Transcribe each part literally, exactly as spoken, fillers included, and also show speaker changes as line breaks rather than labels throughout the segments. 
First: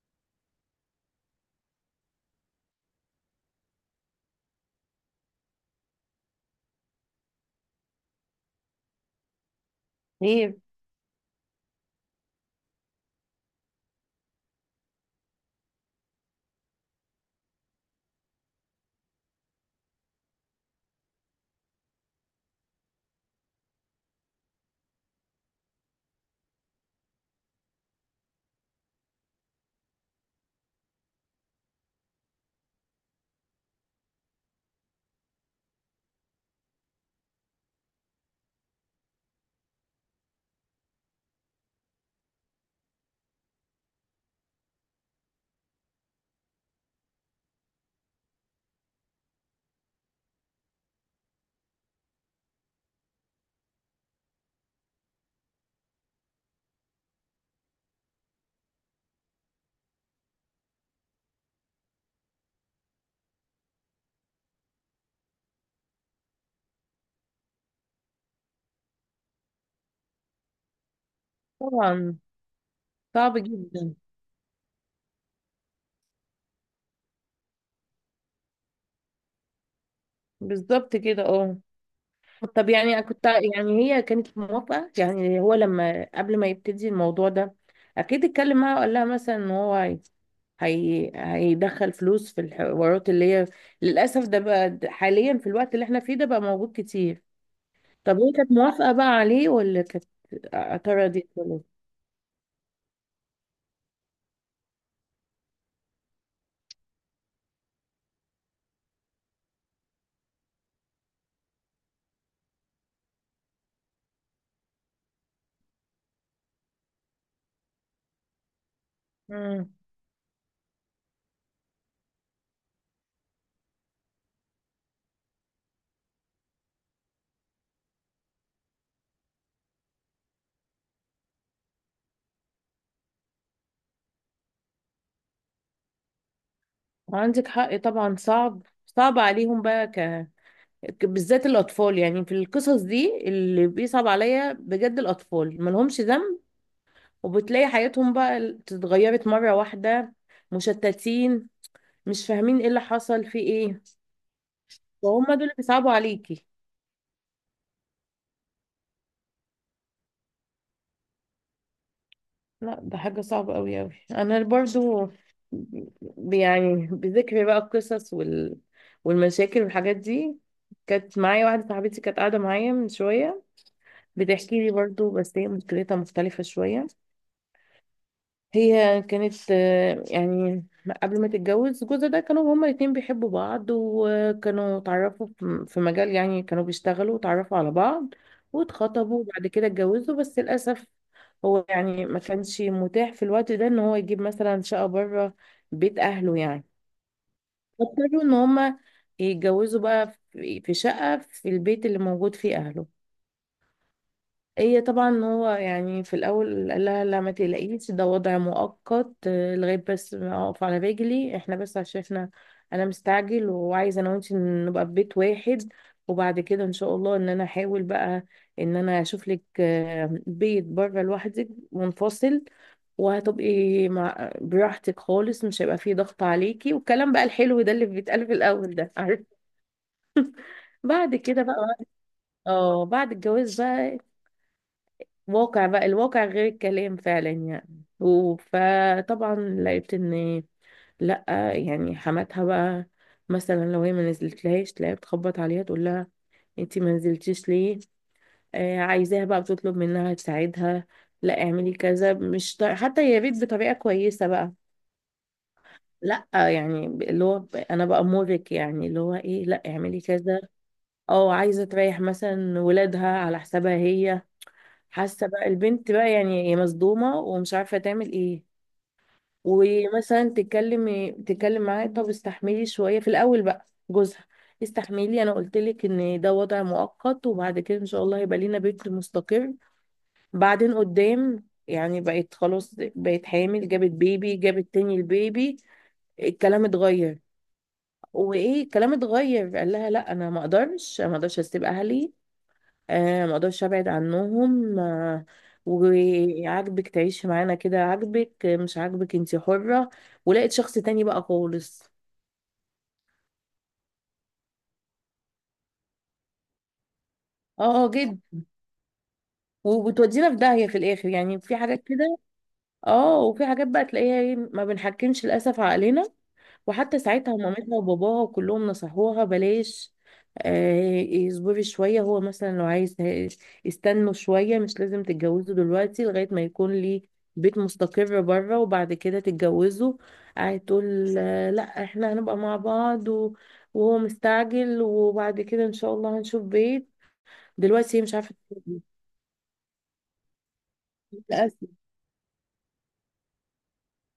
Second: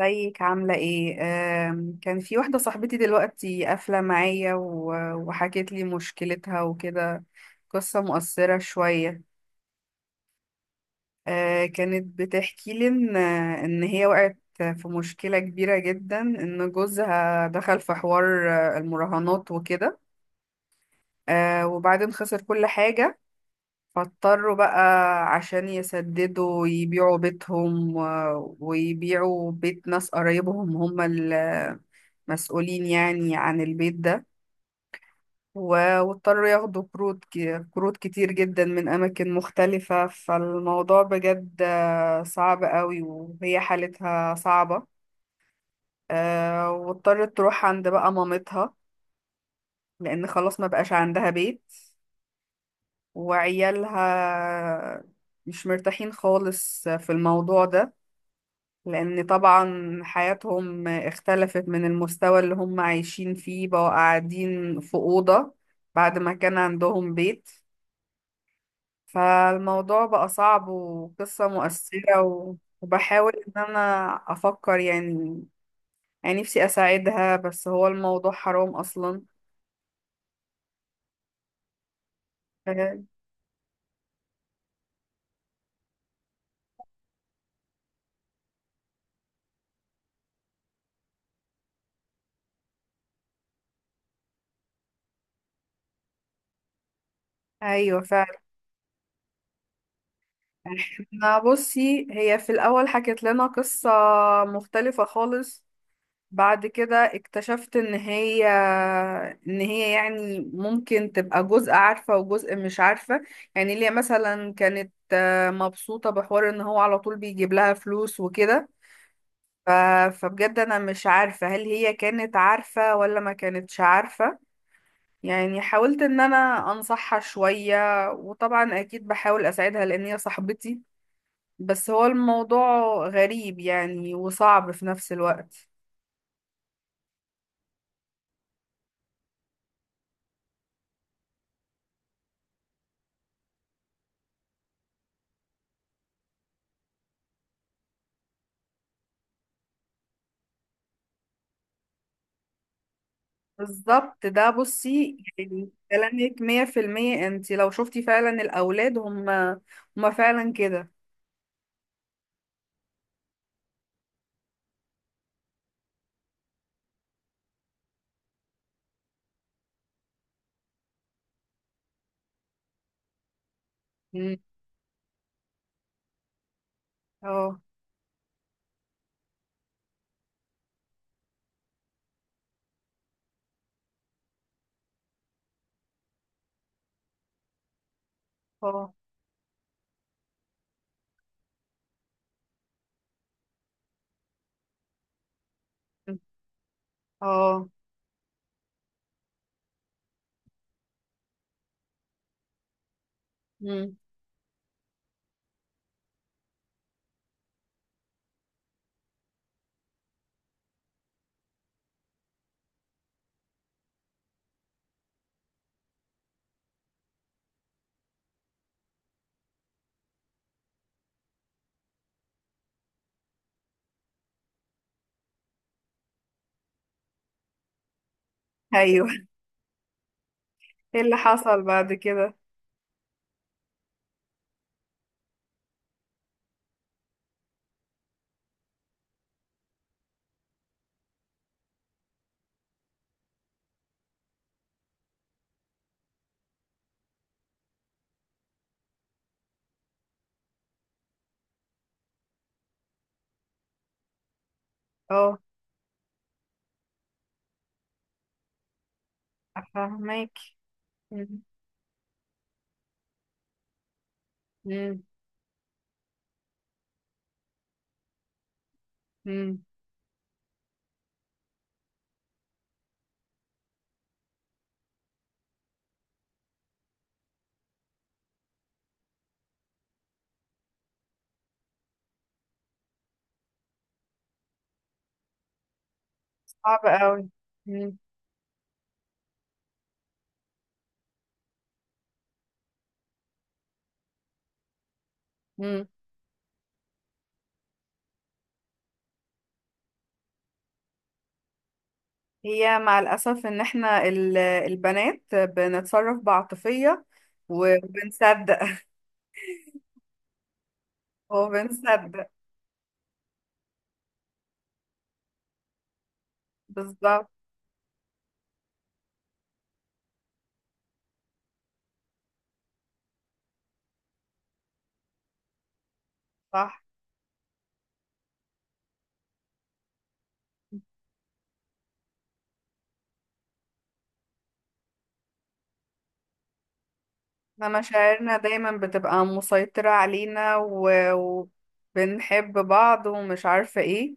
ازيك عاملة ايه؟ آم، كان في واحدة صاحبتي دلوقتي قافلة معايا و- وحكت لي مشكلتها وكده. قصة مؤثرة شوية.
ايه؟
آه، كانت بتحكي لي ان ان هي وقعت في مشكلة كبيرة جدا، ان جوزها دخل في حوار آه، المراهنات وكده. آه، وبعدين خسر كل حاجة، فاضطروا بقى عشان يسددوا يبيعوا بيتهم و- ويبيعوا بيت ناس قرايبهم، هم مسؤولين يعني عن البيت ده. و- واضطروا ياخدوا كروت ك- كروت كتير جدا من أماكن مختلفة. فالموضوع بجد آه، صعب قوي وهي حالتها صعبة. آه، واضطرت تروح عند بقى مامتها لأن خلاص ما بقاش عندها بيت، وعيالها مش مرتاحين خالص في الموضوع ده، لأن طبعا حياتهم اختلفت، من المستوى اللي هم عايشين فيه بقوا قاعدين في أوضة بعد ما كان عندهم بيت. فالموضوع بقى صعب وقصة
طبعا.
مؤثرة و- وبحاول
صعب
إن أنا
جدا.
أفكر، يعني يعني نفسي أساعدها، بس هو الموضوع حرام أصلا.
بالظبط كده، اه. طب يعني
ف-
كنت يعني هي كانت موافقة؟ يعني هو لما قبل ما يبتدي الموضوع ده اكيد اتكلم معاها وقال لها مثلا ان هو هي هي- هيدخل فلوس في الحوارات اللي هي للاسف ده بقى، د- حاليا في الوقت اللي احنا فيه ده بقى موجود كتير.
أيوة
طب هي
فعلا.
كانت موافقة بقى عليه، ولا كانت اعترضت
احنا
ولا؟
بصي هي في الأول حكت لنا قصة مختلفة خالص، بعد كده اكتشفت ان هي ان هي يعني ممكن تبقى جزء عارفة وجزء مش عارفة، يعني اللي هي مثلا كانت مبسوطة بحوار ان هو على طول بيجيب لها فلوس وكده. ف...
مم.
فبجد انا مش عارفة هل هي كانت عارفة ولا ما كانتش عارفة، يعني حاولت ان انا انصحها شوية، وطبعا اكيد بحاول اساعدها لان هي صاحبتي، بس هو الموضوع غريب يعني وصعب في نفس الوقت.
عندك حق، طبعا صعب. صعب عليهم بقى ك بالذات الاطفال. يعني في القصص دي اللي بيصعب عليا بجد، الاطفال ملهمش ذنب، وبتلاقي حياتهم بقى اتغيرت مره واحده، مشتتين، مش فاهمين ايه اللي حصل في ايه،
بالظبط ده. بصي
وهم دول اللي
يعني
بيصعبوا
كلامك
عليكي.
مية في المية، انت لو شفتي فعلا الأولاد هم هم فعلا كده.
لا، ده حاجه صعبه قوي قوي. انا برضو ب- يعني بذكر بقى القصص وال... والمشاكل والحاجات دي، كانت معايا واحده صاحبتي كانت قاعده معايا من شويه،
مم.
بتحكي لي برضو، بس هي مشكلتها مختلفه شويه.
اه
هي كانت آه، يعني قبل ما تتجوز جوزها ده كانوا هما الاتنين بيحبوا بعض، وكانوا اتعرفوا في في مجال، يعني كانوا بيشتغلوا واتعرفوا على بعض،
اه
واتخطبوا وبعد كده اتجوزوا. بس للأسف هو يعني ما كانش متاح في الوقت ده ان هو يجيب مثلا شقة بره بيت اهله يعني،
اه.
فاضطروا ان هما يتجوزوا بقى في في شقة في البيت اللي موجود فيه اهله.
مم.
هي طبعا هو يعني في الاول قال لها: لا ما تقلقيش، ده وضع مؤقت، آه، لغايه بس ما اقف على رجلي. احنا بس عشان احنا انا مستعجل، وعايزه انا وانت نبقى في بيت واحد، وبعد كده ان شاء الله ان انا احاول بقى ان انا اشوف لك آه، بيت بره لوحدك منفصل، وهتبقي مع براحتك خالص، مش هيبقى فيه ضغط عليكي. والكلام بقى الحلو ده اللي بيتقال في الاول ده،
ايوه.
عارف؟
ايه
بعد
اللي
كده بقى،
حصل بعد كده؟
اه، بعد الجواز بقى واقع بقى، الواقع غير الكلام فعلا يعني و- فطبعا لقيت ان لا، يعني حماتها بقى مثلا لو هي ما نزلتلهاش تلاقيها بتخبط عليها، تقول لها: انتي ما نزلتيش ليه؟ آه عايزاها بقى، بتطلب منها تساعدها: لا اعملي كذا. مش ط... حتى يا ريت بطريقة كويسة بقى،
اه،
لا يعني ب- اللي هو ب- انا بأمرك، يعني اللي هو ايه، لا اعملي
فاهمك.
كذا.
مم.
او عايزة تريح مثلا ولادها على حسابها هي.
مم.
حاسه بقى البنت بقى، يعني هي مصدومه ومش عارفه تعمل ايه.
مم.
ومثلا تتكلم، تتكلم معاه: طب استحملي شويه في الاول بقى. جوزها: استحملي، انا قلت لك ان ده وضع مؤقت، وبعد كده ان شاء الله هيبقى لينا بيت مستقر. بعدين قدام يعني بقت خلاص، بقت حامل، جابت بيبي، جابت تاني البيبي. الكلام
صعب
اتغير.
قوي. مم.
وايه؟ الكلام اتغير. قال لها: لا انا ما اقدرش، أنا ما اقدرش اسيب اهلي، آه ما اقدرش ابعد عنهم آه
مم.
وعاجبك تعيشي معانا كده، عاجبك آه، مش عاجبك انتي حرة، ولقيت شخص تاني بقى خالص.
هي مع الأسف إن إحنا ال- البنات بنتصرف بعاطفية،
اه، اه، جد.
وبنصدق.
وبتودينا في داهية في الاخر يعني، في حاجات كده.
وبنصدق.
اه. وفي حاجات بقى تلاقيها ايه، ما بنحكمش للاسف عقلنا. وحتى
بالظبط
ساعتها مامتها وباباها كلهم نصحوها: بلاش، آه، اصبري شوية، هو مثلا لو عايز ه- استنوا شوية، مش لازم تتجوزوا دلوقتي لغاية ما يكون
صح.
ليه بيت مستقر بره، وبعد كده تتجوزوا. قاعد تقول آه، لا احنا هنبقى مع بعض و- وهو مستعجل، وبعد كده ان شاء الله هنشوف بيت.
إن
دلوقتي هي مش عارفة
مشاعرنا دايما
تتجوز.
بتبقى مسيطرة علينا و...
للأسف.
وبنحب بعض ومش عارفة ايه،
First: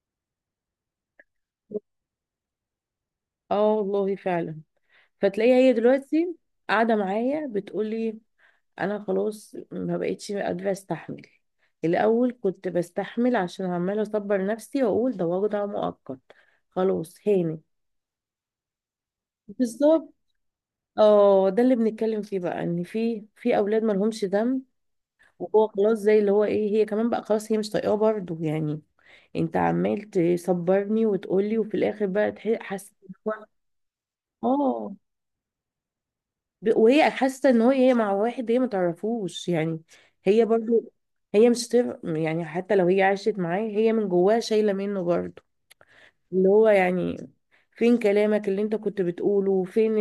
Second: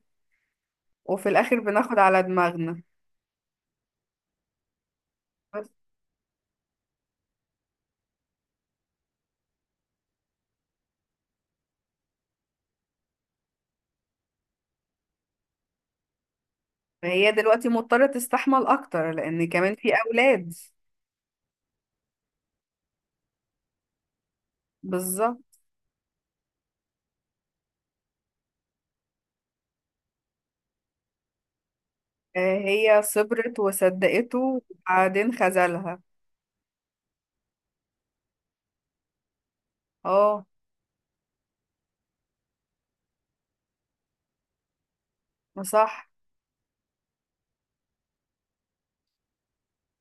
وفي الآخر بناخد على دماغنا.
اه، والله فعلا. فتلاقيها
بس.
هي دلوقتي قاعدة معايا بتقولي: انا خلاص ما بقتش قادره استحمل، الاول كنت بستحمل عشان عماله اصبر نفسي واقول ده وجع مؤقت، خلاص
فهي
هاني.
دلوقتي مضطرة تستحمل أكتر لأن كمان في
بالظبط.
أولاد.
اه، ده اللي بنتكلم فيه بقى، ان في في اولاد ما لهمش ذنب.
بالظبط.
وهو خلاص زي اللي هو ايه، هي كمان بقى خلاص هي مش طايقاه برضه يعني. انت عمال تصبرني وتقولي، وفي الاخر بقى
آه،
تح- حاسه
هي
إن
صبرت وصدقته
هو،
وبعدين خذلها.
ب- وهي حاسه ان هو- هي مع واحد هي ما تعرفوش يعني.
اه
هي برضو، هي مش تف... يعني حتى لو هي عاشت معاه هي من جواها شايله منه برضو.
صح.
اللي هو يعني، فين كلامك اللي انت كنت بتقوله فين؟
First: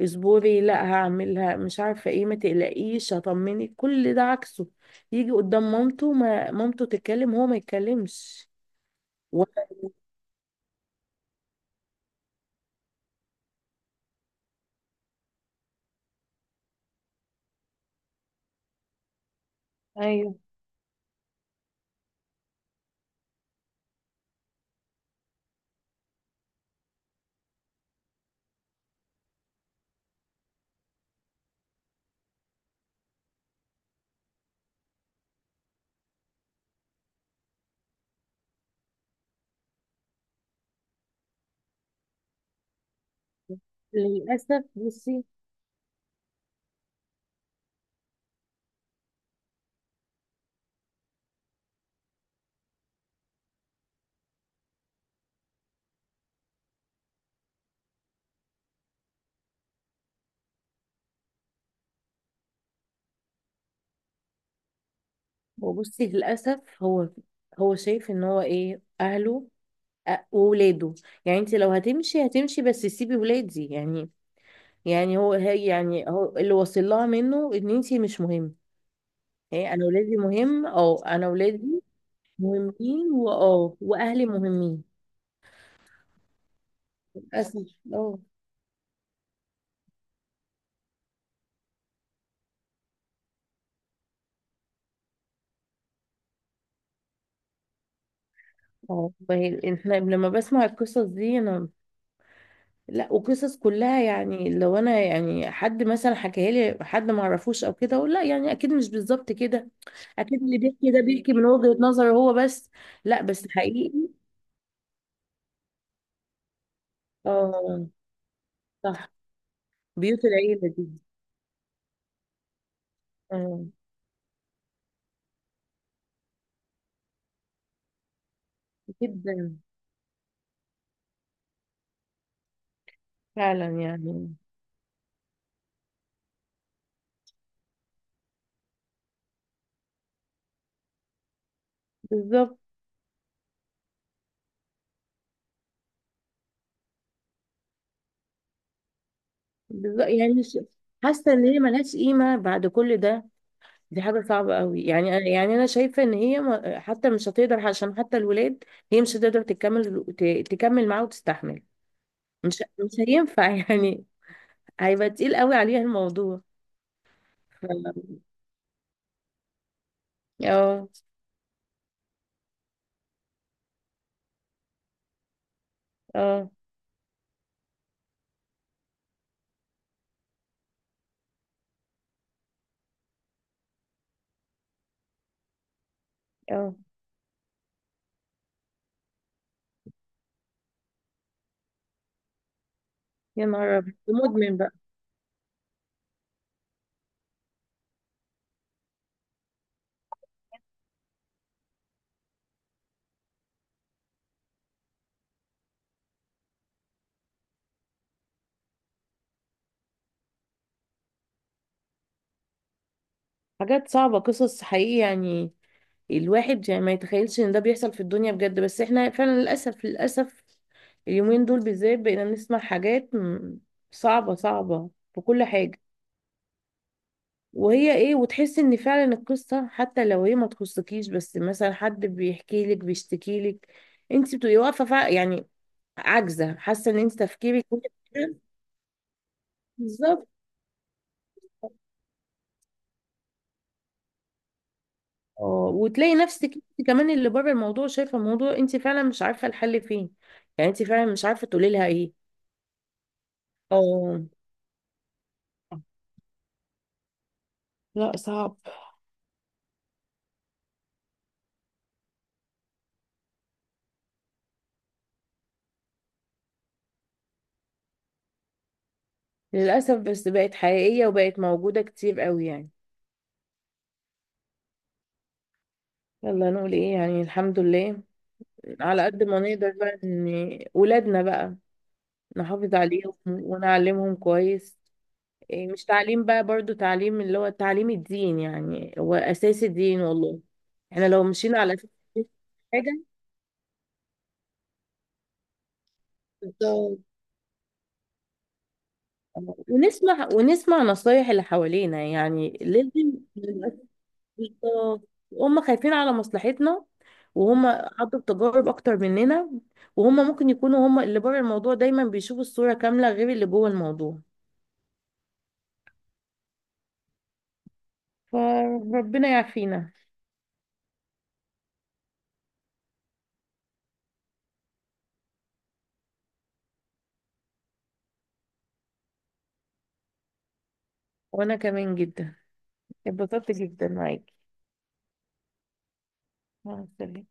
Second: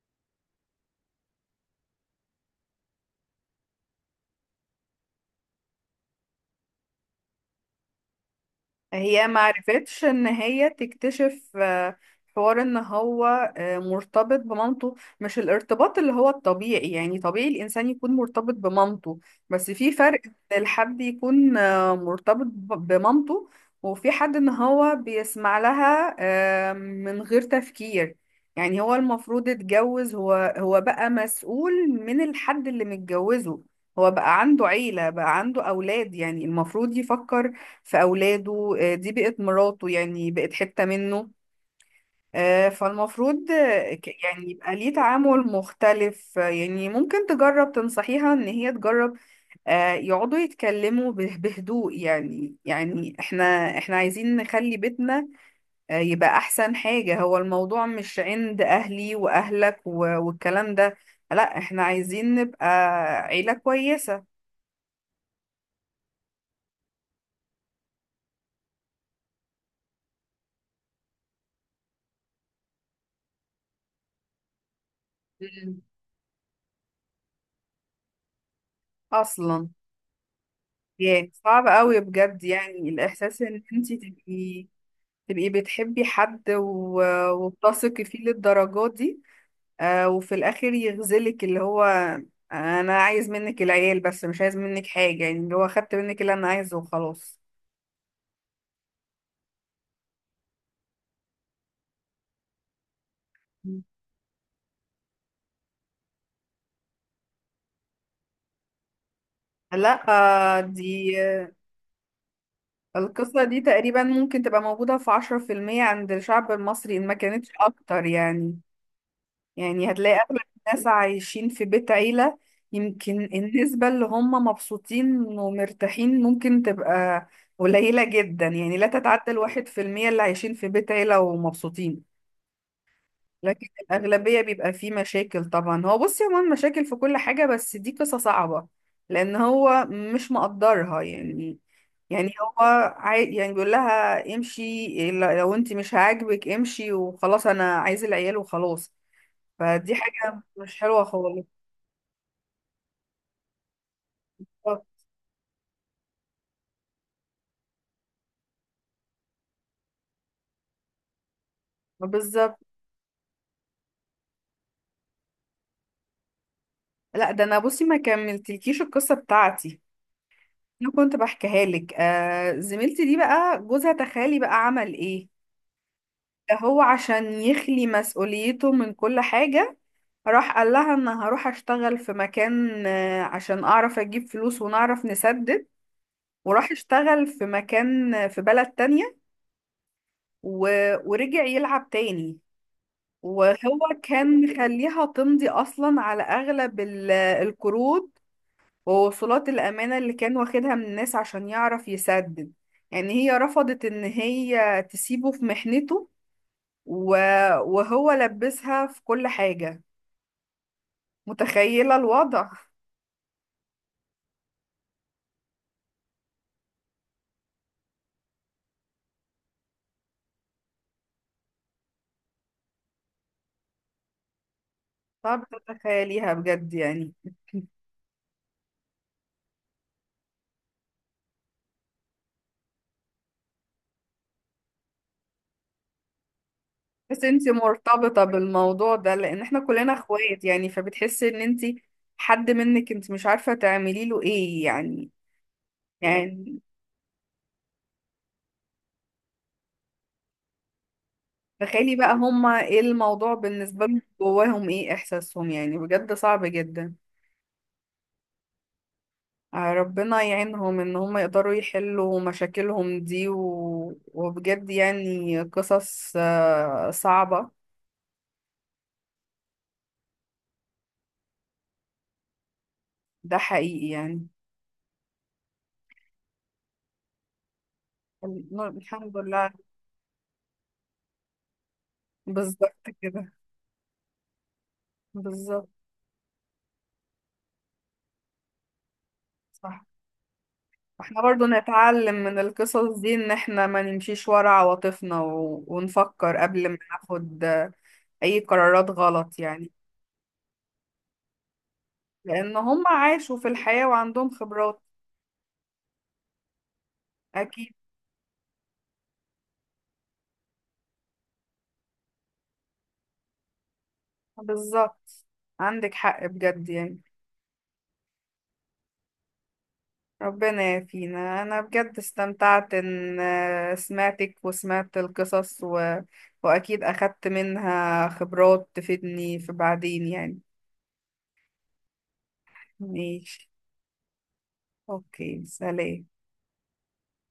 اصبري، لا هعملها، مش عارفه ايه، ما تقلقيش، هطمنك، كل ده عكسه. يجي قدام مامته ما مامته تتكلم هو ما يتكلمش.
هي معرفتش ان هي تكتشف آه، حوار ان هو آه، مرتبط بمامته، مش الارتباط اللي هو الطبيعي، يعني طبيعي الانسان يكون مرتبط بمامته، بس في فرق ان
ايوه.
الحد يكون آه، مرتبط ب- بمامته، وفي حد ان هو بيسمع لها آه، من غير تفكير. يعني هو المفروض اتجوز، هو هو بقى مسؤول من الحد اللي متجوزه، هو بقى عنده عيلة، بقى عنده أولاد، يعني المفروض يفكر في أولاده، آه، دي بقت مراته يعني بقت حتة منه. آه، فالمفروض آه، ك- يعني
وللاسف
يبقى ليه
بصي.
تعامل مختلف. آه، يعني ممكن تجرب تنصحيها إن هي تجرب آه، يقعدوا يتكلموا به- بهدوء يعني يعني احنا احنا عايزين نخلي بيتنا آه، يبقى أحسن حاجة، هو الموضوع مش عند أهلي وأهلك و- والكلام ده، لا احنا عايزين نبقى عيلة كويسة.
وبصي للاسف هو، هو شايف ان هو ايه، اهله أ- وولاده، يعني انت لو هتمشي، هتمشي، بس سيبي ولادي يعني. يعني هو هي،
مم.
يعني هو اللي واصل لها منه ان انت مش مهم.
أصلا.
هي انا ولادي مهم، اه،
ياه
انا
صعب
ولادي
قوي بجد، يعني
مهمين،
الإحساس إن
واه،
أنتي
واهلي
تبقي،
مهمين.
تبقي بتحبي حد و...
للاسف.
وبتثقي
اه.
فيه للدرجات دي، آه وفي الآخر يغزلك اللي هو أنا عايز منك العيال بس مش عايز منك حاجة، يعني اللي هو خدت منك اللي أنا عايزه وخلاص.
اه، فهي احنا لما بسمع القصص دي انا، لا، وقصص
مم.
كلها يعني، لو انا يعني حد مثلا حكاها لي حد ما اعرفوش او كده اقول لا يعني اكيد مش بالظبط كده.
لا.
اكيد اللي
آه،
بيحكي ده
دي
بيحكي من
آه،
وجهة نظره هو بس. لا
القصة
بس
دي تقريبا
حقيقي.
ممكن تبقى موجودة في عشرة في المية عند الشعب المصري، إن ما كانتش
اه.
أكتر يعني.
صح.
يعني هتلاقي
بيوت
أغلب
العيلة
الناس
دي.
عايشين في بيت عيلة. يمكن
آه.
النسبة اللي هم مبسوطين ومرتاحين ممكن تبقى قليلة جدا، يعني لا تتعدى
جدا.
الواحد في المية اللي عايشين في بيت عيلة ومبسوطين. لكن
فعلا يعني.
الأغلبية بيبقى فيه مشاكل. طبعا هو بص يا مان، مشاكل في كل حاجة، بس دي قصة صعبة لأن هو مش مقدرها يعني يعني
بالظبط.
هو عاي... يعني بيقول لها امشي، لو انت مش عاجبك امشي وخلاص، انا عايز العيال وخلاص. فدي
بالظبط،
حاجة
يعني ش-
مش حلوة
حاسة ان
خالص.
هي ملهاش قيمة بعد كل ده. دي حاجة صعبة
آه،
قوي يعني. أنا- يعني انا شايفة ان هي ما- حتى مش هتقدر، عشان حتى الولاد هي مش هتقدر تكمل ت- تكمل معاه وتستحمل.
بالظبط.
مش مش هينفع يعني، هيبقى تقيل قوي عليها الموضوع.
لا ده، انا
ف-
بصي ما كملتلكيش القصة بتاعتي.
اه.
انا كنت بحكيها لك، آه زميلتي دي بقى جوزها تخيلي بقى عمل ايه.
اه،
ده هو عشان يخلي مسؤوليته من كل حاجة راح قال لها ان هروح اشتغل في مكان، آه، عشان اعرف اجيب فلوس ونعرف نسدد، وراح
اه،
اشتغل في مكان، آه، في بلد تانية و... ورجع يلعب تاني.
يا نهار
وهو
أبيض.
كان
مدمن بقى.
مخليها تمضي اصلا على اغلب ال- القروض ووصولات الامانه اللي كان واخدها من الناس عشان يعرف يسدد. يعني هي رفضت ان هي تسيبه في محنته، و- وهو لبسها في كل حاجه. متخيله الوضع؟
حاجات صعبة، قصص حقيقي يعني. الواحد يعني ما يتخيلش ان ده بيحصل في الدنيا بجد. بس احنا فعلا للأسف، للأسف اليومين دول بالذات بقينا نسمع حاجات م- صعبة، صعبة، في كل
صعب
حاجة.
تتخيليها بجد يعني.
وهي ايه، وتحس ان فعلا القصة حتى لو هي ما تخصكيش، بس مثلا حد بيحكي لك، بيشتكي لك، انت بتبقي واقفة فع- يعني عاجزة، حاسة ان انت
بس انتي
تفكيرك.
مرتبطه بالموضوع ده لان احنا كلنا
بالظبط.
اخوات، يعني فبتحسي ان انتي حد منك، انت مش عارفه تعملي له ايه يعني
اه، وتلاقي نفسك
يعني
انت كمان اللي بره الموضوع شايفه الموضوع، انت فعلا مش عارفه الحل فين. يعني انت فعلا مش عارفه تقولي لها
تخيلي بقى
ايه.
هما ايه الموضوع بالنسبة لهم،
اه.
جواهم ايه احساسهم؟ يعني بجد صعب جدا.
لا، صعب.
آه، ربنا يعينهم ان هما يقدروا يحلوا مشاكلهم دي و... وبجد يعني قصص آه، صعبة.
للاسف بس بقت حقيقيه وبقت موجوده كتير قوي يعني.
ده حقيقي يعني.
يلا نقول ايه يعني، الحمد لله. على
الحمد
قد ما
لله.
نقدر بقى ان ولادنا بقى نحافظ
بالظبط
عليهم
كده.
ونعلمهم كويس. إيه،
بالظبط
مش تعليم بقى برضو، تعليم اللي هو تعليم الدين يعني، هو اساس
صح.
الدين والله. احنا
احنا
لو
برضو
مشينا على أساس
نتعلم
الدين،
من
في
القصص دي، ان احنا ما نمشيش ورا عواطفنا و... ونفكر قبل ما
حاجه.
ناخد آه، اي قرارات غلط يعني،
ونسمع ونسمع نصايح اللي حوالينا
لأن
يعني
هم
لازم.
عاشوا في الحياة وعندهم خبرات.
بالظبط. هم خايفين على مصلحتنا، وهم
أكيد.
عدوا بتجارب اكتر مننا، وهم ممكن يكونوا هم اللي بره الموضوع دايما بيشوفوا الصورة كاملة غير اللي جوه الموضوع.
بالظبط. عندك حق بجد يعني.
فربنا يعافينا.
ربنا يعافينا. أنا بجد استمتعت إن آه، سمعتك وسمعت القصص و... وأكيد أخدت منها خبرات تفيدني في بعدين يعني.
وانا كمان جدا
ماشي.
اتبسطت جدا معاكي.
أوكي سلام.
مع السلامة.